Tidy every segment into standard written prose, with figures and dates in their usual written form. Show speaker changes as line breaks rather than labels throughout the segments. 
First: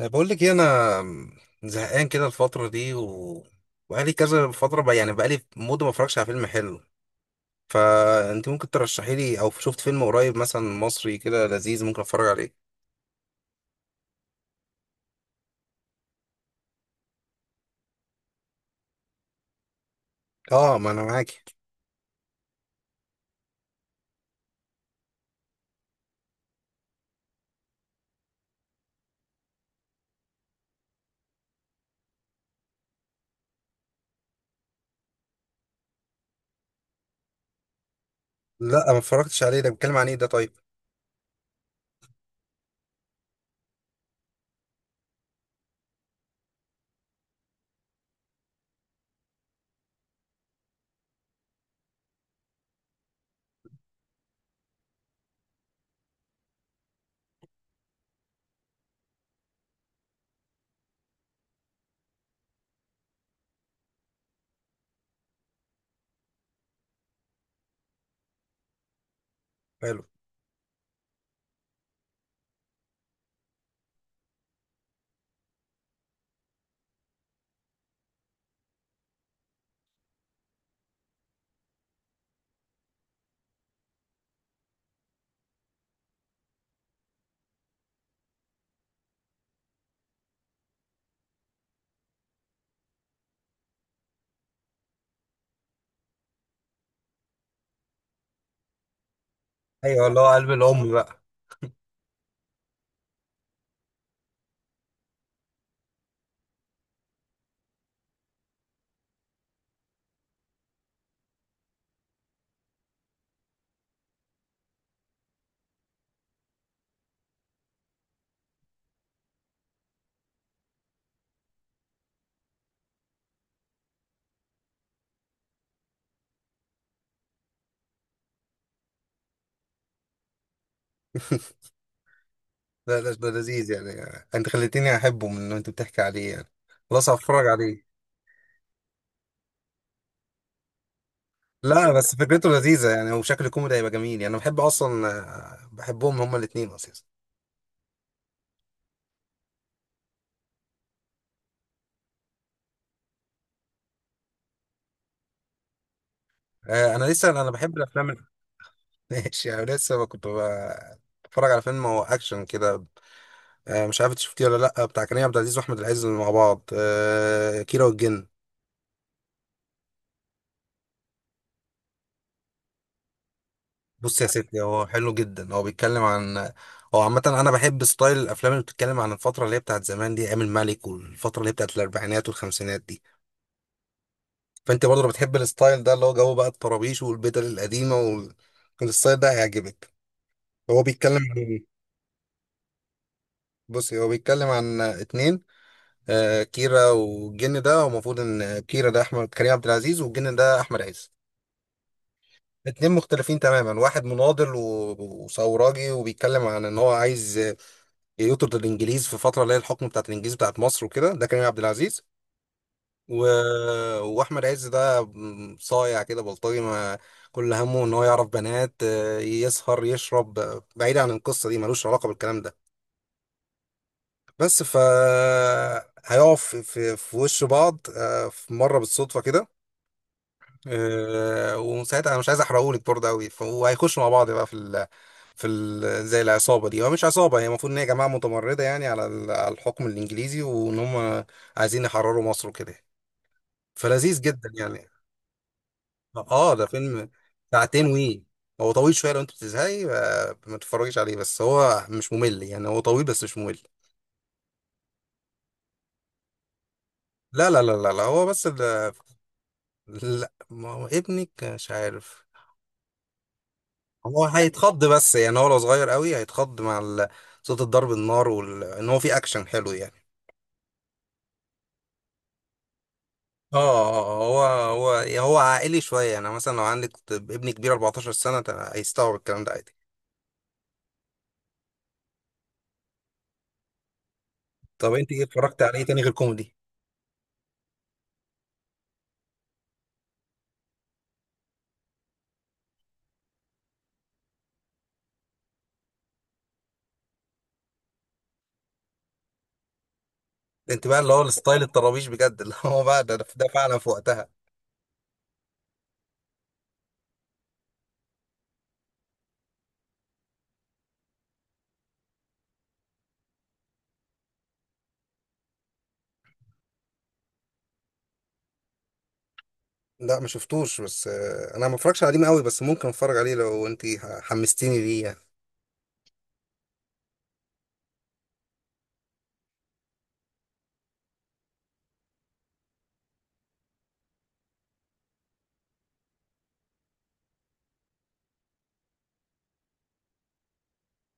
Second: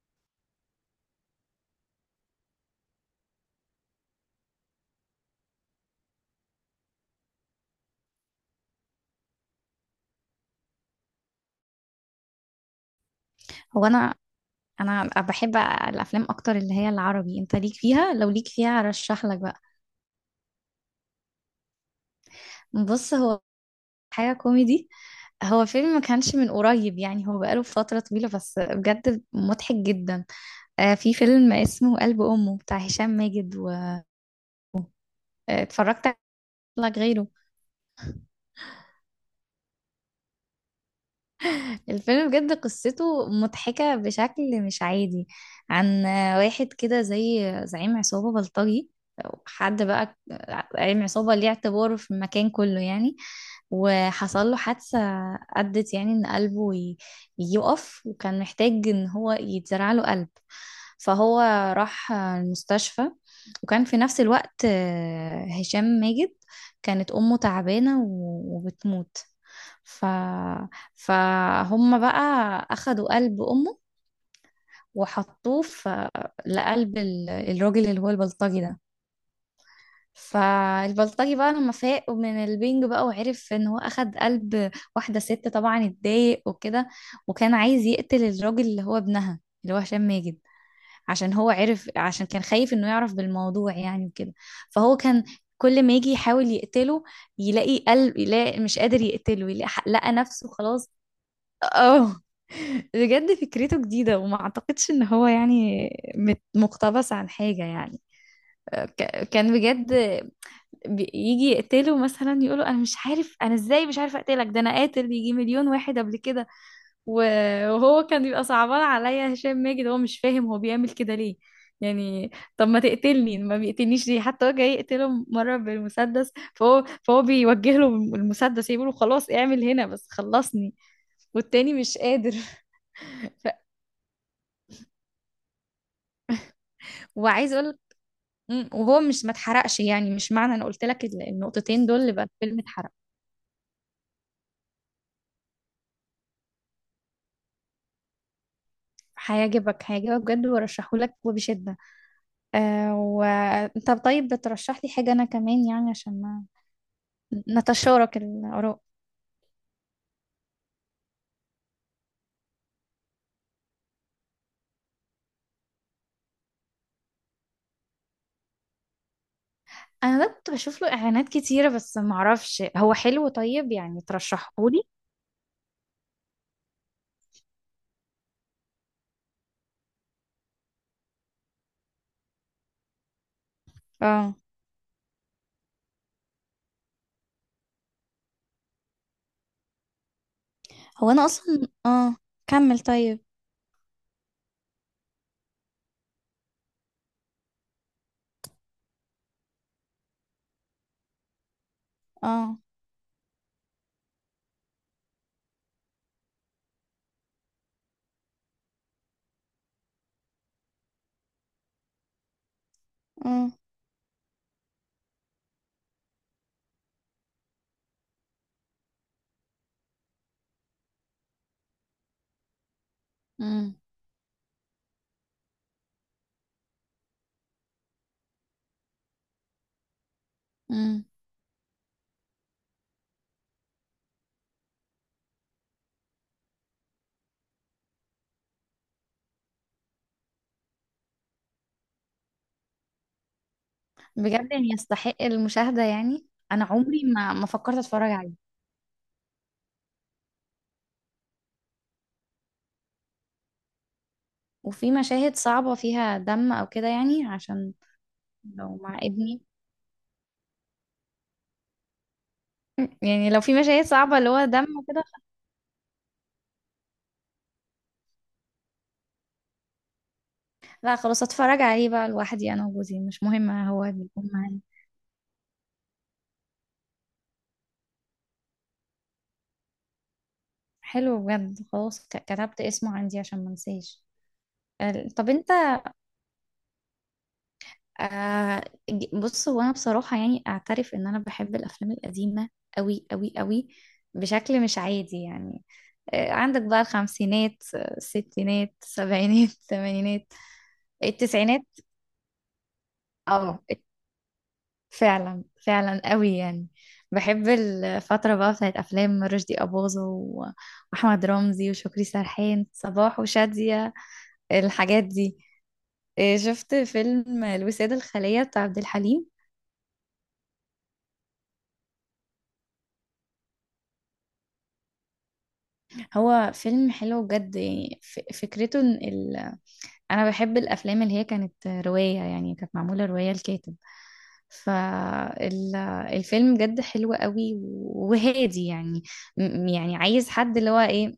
بقول لك إيه، انا زهقان كده الفتره دي و... وبقالي كذا فتره بقى، يعني بقالي مده ما اتفرجش على فيلم حلو. فانت ممكن ترشحي لي، او شفت فيلم قريب مثلا مصري كده لذيذ ممكن اتفرج عليه؟
هو انا انا بحب الافلام اكتر اللي هي العربي. انت ليك فيها؟ لو ليك فيها ارشح لك بقى.
اه، ما انا معاكي.
بص هو حاجه كوميدي. هو فيلم ما كانش من قريب، يعني هو بقاله فتره طويله بس بجد مضحك جدا. آه، في فيلم اسمه قلب امه بتاع هشام ماجد واتفرجت عليه غيره.
لا، ما اتفرجتش عليه. ده بيتكلم عن ايه ده طيب؟
الفيلم بجد قصته مضحكة بشكل مش عادي. عن واحد كده زي زعيم عصابة بلطجي، أو حد بقى زعيم عصابة ليه اعتباره في المكان كله يعني. وحصل له حادثة أدت يعني إن قلبه يقف، وكان محتاج إن هو يتزرع له قلب. فهو راح المستشفى، وكان في نفس الوقت هشام ماجد كانت أمه تعبانة وبتموت.
حلو.
ف... فهم بقى أخدوا قلب أمه وحطوه في، لقلب الراجل اللي هو البلطجي ده. فالبلطجي بقى لما فاق من البنج بقى وعرف ان هو اخد قلب واحدة ست، طبعا اتضايق وكده. وكان عايز يقتل الراجل اللي هو ابنها اللي هو هشام ماجد، عشان هو عرف، عشان كان خايف انه يعرف بالموضوع يعني وكده. فهو كان كل ما يجي يحاول يقتله، يلاقي قلب، يلاقي مش قادر يقتله، يلاقي
ايوه،
لقى
اللي هو
نفسه
قلب
خلاص.
الام بقى.
اه، بجد فكرته جديدة وما اعتقدش ان هو يعني مقتبس عن حاجة يعني. كان بجد بيجي يقتله مثلا، يقوله انا مش عارف انا ازاي مش عارف اقتلك، ده انا قاتل يجي مليون واحد قبل كده. وهو كان بيبقى صعبان عليا هشام ماجد، هو مش فاهم هو بيعمل كده ليه يعني. طب ما تقتلني، ما بيقتلنيش ليه؟ حتى هو جاي يقتله مرة بالمسدس، فهو بيوجه له المسدس يقول له خلاص اعمل هنا بس خلصني. والتاني مش قادر.
لا لا، ده لذيذ يعني. انت خليتيني احبه من انت بتحكي عليه يعني. خلاص، هتفرج
وعايز اقول،
عليه.
وهو مش ما اتحرقش يعني، مش معنى انا قلت لك النقطتين
لا
دول
بس
يبقى
فكرته
الفيلم
لذيذه
اتحرق.
يعني، وشكل كوميدي هيبقى جميل يعني. انا بحب اصلا، بحبهم هما الاثنين اصلا.
هيعجبك هيعجبك بجد، وارشحه لك وبشدة. آه، وانت طيب بترشح لي حاجة انا كمان يعني، عشان ما
انا لسه، انا بحب الافلام
نتشارك الاراء.
ماشي، انا لسه بتفرج على فيلم هو اكشن كده. مش عارف إنت شفتيه ولا لا، بتاع كريم عبد العزيز واحمد العز مع بعض، كيرة والجن.
انا ده كنت بشوف له اعلانات كتيرة، بس ما اعرفش هو حلو. طيب يعني
بص يا
ترشحه
ستي،
لي.
هو حلو جدا. هو بيتكلم عن، هو عامة أنا بحب ستايل الأفلام اللي بتتكلم عن الفترة اللي هي بتاعت زمان دي، أيام الملك والفترة اللي هي بتاعت الأربعينات والخمسينات دي.
اه،
فأنت برضه لو بتحب الستايل ده، اللي هو جو بقى الطرابيش والبدل القديمة والستايل ده، هيعجبك. هو
هو
بيتكلم
انا
عن
اصلا.
إيه؟
اه كمل طيب.
بصي، هو بيتكلم عن اتنين. كيرا والجن، ده هو المفروض ان كيرا ده احمد كريم عبد العزيز، والجن ده احمد عز.
اه.
اتنين مختلفين تماما. واحد مناضل وثوراجي، وبيتكلم عن ان هو عايز، يطرد الانجليز في فتره اللي هي الحكم بتاعت الانجليز بتاعت مصر وكده، ده كريم عبد العزيز. و...
اه.
واحمد عز ده، صايع كده بلطجي، ما كل همه ان هو يعرف بنات، يسهر يشرب، بعيد عن القصه دي ملوش علاقه بالكلام ده.
امم.
بس ف هيقف في وش بعض، في مره بالصدفه كده.
امم.
أه، ومن ساعتها انا مش عايز احرقهولك برضه قوي. وهيخشوا مع بعض بقى في زي العصابه دي، هو مش عصابه، هي المفروض ان هي جماعه متمرده يعني على على الحكم الانجليزي، وان هم عايزين يحرروا مصر وكده. فلذيذ جدا
بجد يعني
يعني.
يستحق المشاهدة يعني.
اه،
انا
ده
عمري
فيلم
ما فكرت
ساعتين
اتفرج
وي،
عليه.
هو طويل شويه. لو انت بتزهقي، ما تتفرجيش عليه. بس هو مش ممل يعني، هو طويل بس مش ممل.
وفي مشاهد صعبة فيها دم أو كده يعني؟
لا لا لا
عشان
لا, لا، هو بس
لو مع ابني.
لا، ما هو ابنك مش عارف.
يعني لو في مشاهد صعبة
هو
اللي هو دم
هيتخض،
وكده.
بس يعني هو لو صغير قوي هيتخض مع صوت الضرب، النار، وال... ان هو في اكشن حلو يعني.
لا، خلاص اتفرج عليه بقى لوحدي. أنا وجوزي، مش مهم
اه،
هو بيكون
هو
معايا.
هو هو عائلي شويه يعني. مثلا لو عندك ابن كبير 14 سنه، هيستوعب الكلام ده عادي.
حلو بجد، خلاص كتبت اسمه عندي عشان ما انساش.
طب انت ايه،
طب انت.
اتفرجت على ايه تاني غير كوميدي؟
آه، بص هو انا بصراحة يعني اعترف ان انا بحب الافلام القديمة، قوي قوي قوي بشكل مش عادي يعني. عندك بقى الخمسينات، الستينات، السبعينات، الثمانينات،
انت بقى اللي هو
التسعينات.
الستايل الطرابيش بجد، اللي هو بقى ده
اه،
فعلا في وقتها.
فعلا فعلا قوي يعني. بحب الفترة بقى بتاعت أفلام رشدي أباظة وأحمد رمزي وشكري سرحان، صباح وشادية، الحاجات دي. إيه، شفت فيلم الوسادة الخالية بتاع عبد الحليم؟
لا، ما شفتوش. بس انا ما اتفرجش عليه قوي، بس ممكن اتفرج عليه لو انت حمستيني ليه يعني.
هو فيلم حلو بجد يعني، فكرته إن أنا بحب الأفلام اللي هي كانت رواية يعني، كانت معمولة رواية الكاتب. فالفيلم بجد حلو قوي وهادي يعني. يعني عايز حد اللي هو إيه،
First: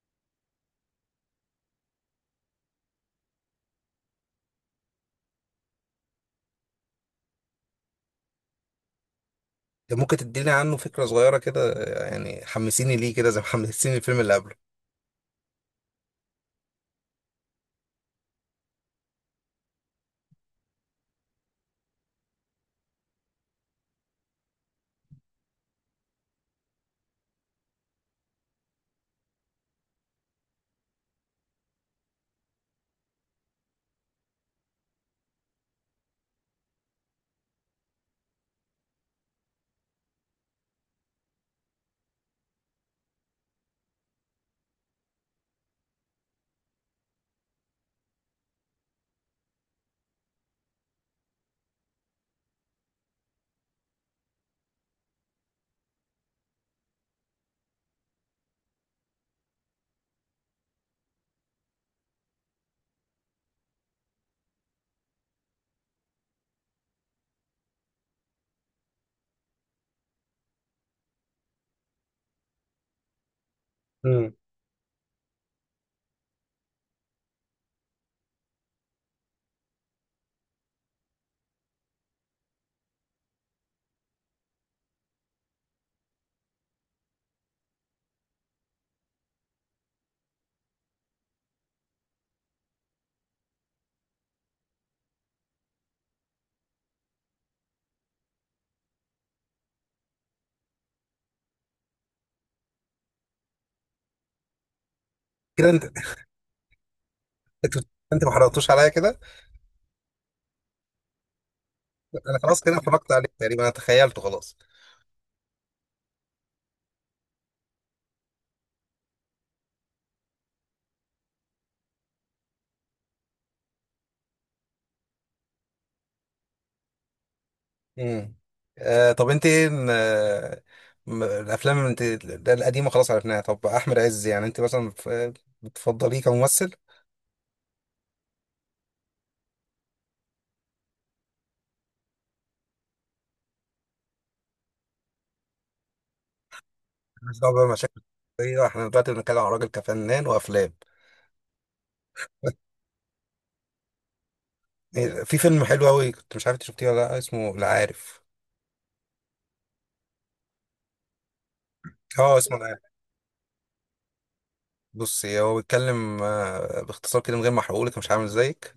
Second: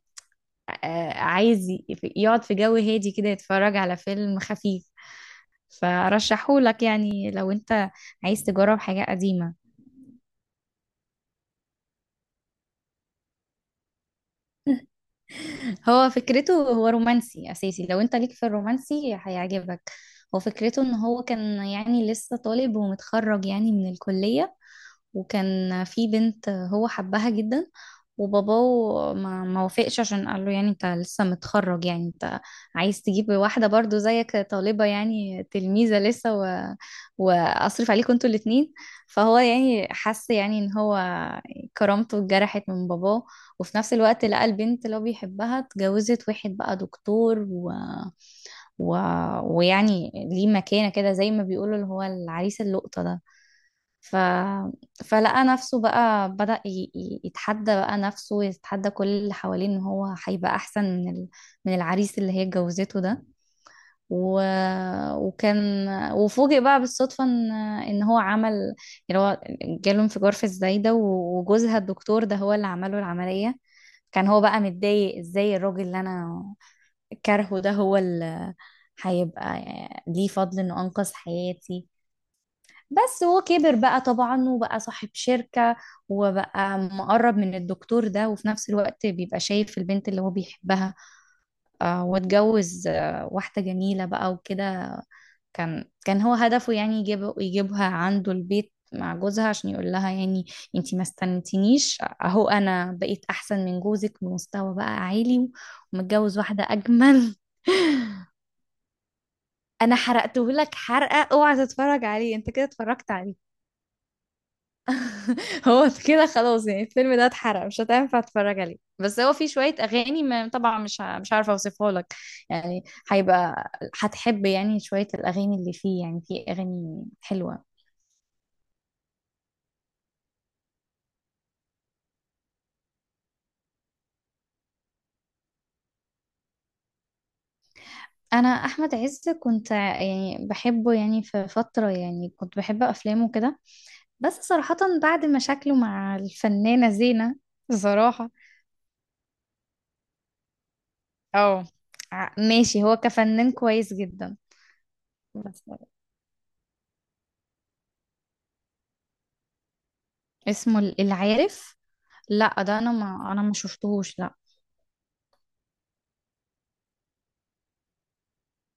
عايز يقعد في جو هادي كده يتفرج على فيلم خفيف. فرشحهولك يعني، لو انت عايز تجرب حاجة قديمة.
ده ممكن تديني عنه فكره صغيره كده، يعني حمسيني ليه كده، زي ما حمسيني الفيلم اللي قبله.
هو فكرته هو رومانسي أساسي، لو انت ليك في الرومانسي هيعجبك. هو فكرته ان هو كان، يعني لسه طالب ومتخرج يعني من الكلية، وكان في بنت هو حبها جدا، وباباه ما وافقش، عشان قال له يعني انت لسه متخرج، يعني انت عايز تجيب واحدة برضو زيك طالبة يعني تلميذة لسه، واصرف عليكم انتوا الاتنين. فهو يعني حس يعني ان هو كرامته اتجرحت من باباه. وفي نفس الوقت لقى البنت اللي هو بيحبها اتجوزت واحد بقى دكتور، و... ويعني ليه مكانة كده زي ما بيقولوا اللي هو العريس اللقطة ده. ف... فلقى نفسه بقى بدأ يتحدى بقى نفسه، يتحدى كل اللي حواليه ان هو هيبقى احسن من من العريس اللي هي اتجوزته ده. و... وكان وفوجئ بقى بالصدفة ان هو عمل، يعني هو جاله انفجار في الزايدة، وجوزها الدكتور ده هو اللي عمله العملية. كان
مم.
هو بقى متضايق، ازاي الراجل اللي انا كارهه ده هو اللي هيبقى ليه فضل انه انقذ حياتي. بس هو كبر بقى طبعا وبقى صاحب شركة، وبقى مقرب من الدكتور ده، وفي نفس الوقت بيبقى شايف البنت اللي هو بيحبها. واتجوز واحدة جميلة بقى وكده. كان هو هدفه يعني يجيبها عنده البيت مع جوزها، عشان يقول لها يعني انتي ما استنتينيش، اهو انا بقيت احسن من جوزك بمستوى بقى عالي،
كده انت،
ومتجوز واحدة اجمل.
انت انت ما حرقتوش عليا كده.
انا حرقته لك حرقة، اوعى تتفرج عليه.
انا
انت
خلاص
كده
كده
اتفرجت
اتفرجت عليه
عليه.
تقريبا، انا تخيلته خلاص.
هو كده خلاص يعني، الفيلم ده اتحرق مش هتنفع تتفرج عليه. بس هو فيه شوية أغاني، ما طبعا مش عارفة أوصفها لك يعني. هيبقى هتحب يعني شوية الأغاني اللي فيه، يعني فيه أغاني حلوة.
امم. آه، طب انت ايه الافلام اللي انت، القديمه خلاص عرفناها. طب احمد عز، يعني انت مثلا بتفضليه كممثل؟
أنا أحمد عز كنت يعني بحبه يعني في فترة، يعني كنت بحب أفلامه كده. بس صراحة بعد مشاكله مع الفنانة زينة،
مش دعوه بقى مشاكل
بصراحة.
شخصيه، احنا دلوقتي بنتكلم عن راجل كفنان وافلام.
اه، ماشي، هو كفنان كويس جدا.
في
بس،
فيلم حلو قوي، كنت مش عارف انت شفتيه ولا لا، اسمه العارف.
اسمه العارف؟
اه، اسمه
لا،
العارف.
ده انا ما شفتهوش، لا.
بص، هو بيتكلم، باختصار كده من غير ما احرقهولك، مش عامل زيك.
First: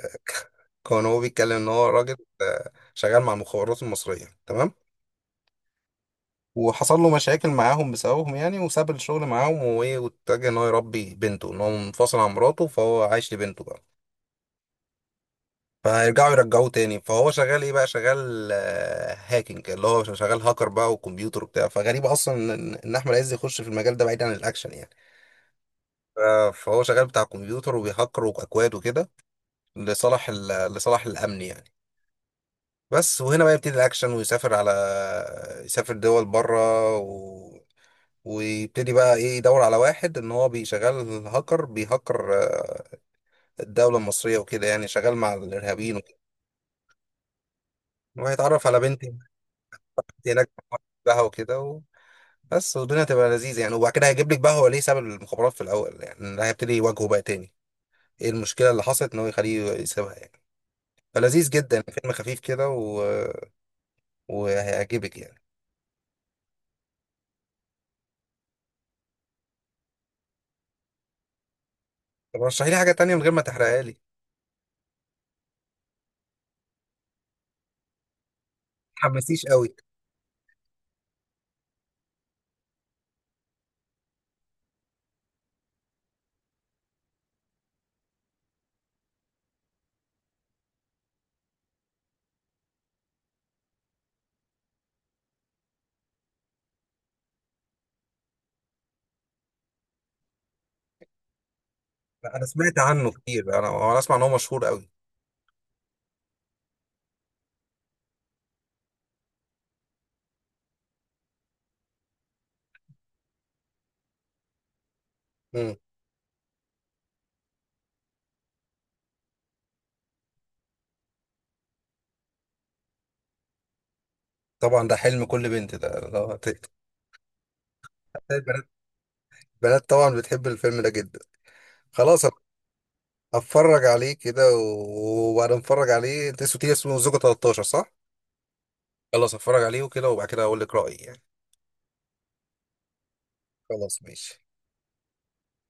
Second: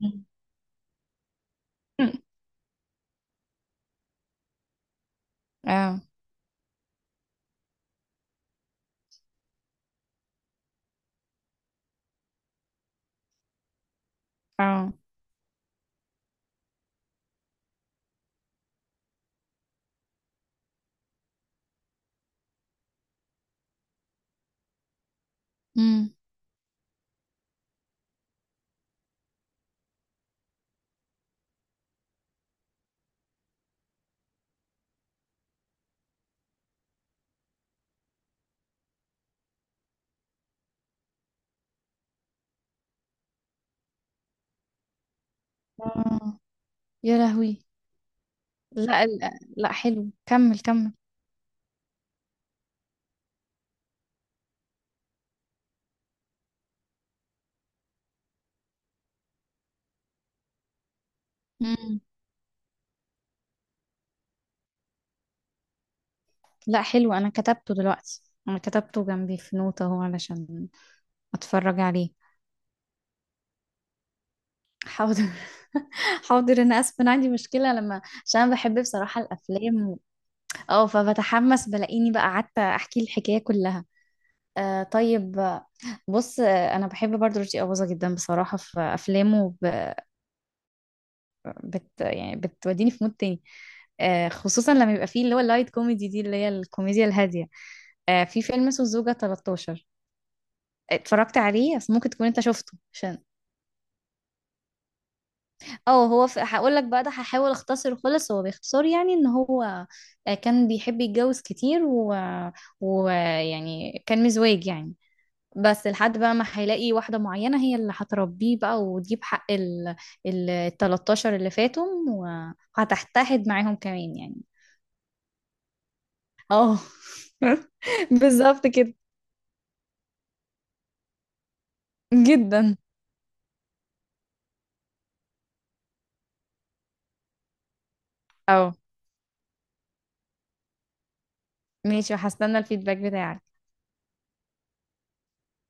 كان هو بيتكلم ان هو راجل، شغال مع المخابرات المصريه، تمام؟
اه.
وحصل له مشاكل معاهم بسببهم يعني، وساب الشغل معاهم. وإيه، واتجه ان هو يربي بنته، ان هو منفصل عن مراته فهو عايش لبنته بقى.
اه.
فيرجعوا يرجعوه تاني. فهو شغال ايه بقى، شغال هاكينج، اللي هو شغال هاكر بقى وكمبيوتر وبتاع. فغريب اصلا ان إن احمد عز يخش في المجال ده بعيد عن الاكشن يعني.
امم.
ف- فهو شغال بتاع كمبيوتر، وبيهكر واكواد وكده، لصالح لصالح الامن يعني. بس وهنا بقى يبتدي الاكشن، ويسافر على، يسافر دول بره، ويبتدي بقى ايه، يدور على واحد ان هو بيشغل هاكر، بيهكر، الدولة المصرية وكده، يعني شغال مع الارهابيين وكده.
اه يا لهوي.
وهيتعرف على بنت
لا، لا، حلو
هناك
كمل كمل.
بقى وكده. بس والدنيا تبقى لذيذة يعني. وبعد كده هيجيب لك بقى هو ليه ساب المخابرات في الاول يعني، ده هيبتدي يواجهه بقى تاني، ايه المشكلة اللي حصلت ان هو يخليه يسيبها يعني. فلذيذ جدا،
امم.
فيلم خفيف كده وهيعجبك يعني.
لا، حلو انا كتبته دلوقتي. انا كتبته جنبي في نوتة اهو، علشان اتفرج عليه.
طب رشحي لي حاجة تانية من غير ما تحرقها لي.
حاضر. حاضر، انا اسف انا عندي مشكله، لما عشان انا بحب بصراحه
حماسيش قوي.
الافلام اه فبتحمس، بلاقيني بقى قعدت احكي الحكايه كلها. طيب، بص، انا بحب برضو رشدي اباظه جدا بصراحه في افلامه. يعني بتوديني في مود تاني. خصوصا لما يبقى فيه اللي هو اللايت كوميدي دي اللي هي الكوميديا الهادية. في فيلم اسمه الزوجة 13، اتفرجت عليه بس ممكن تكون
لا،
انت
انا
شفته
سمعت عنه
عشان.
كتير، انا انا اسمع ان هو مشهور قوي.
اه، هقول لك بقى ده، هحاول اختصره خالص. هو باختصار يعني ان هو كان بيحب يتجوز كتير، ويعني كان مزواج يعني.
امم.
بس لحد بقى ما هيلاقي واحدة معينة هي اللي هتربيه بقى وتجيب حق ال 13 اللي فاتهم، وهتحتحد معاهم كمان يعني.
طبعا ده حلم كل بنت،
اه، بالظبط
البنات
كده.
البنات طبعا بتحب الفيلم ده جدا. خلاص أنا
جدا.
اتفرج عليه كده، وبعد ما اتفرج عليه، انت اسمه، اسمه زوجة 13، صح؟
اه
خلاص اتفرج عليه وكده، وبعد كده اقول لك رأيي يعني.
ماشي، وهستنى الفيدباك بتاعك.
خلاص، ماشي.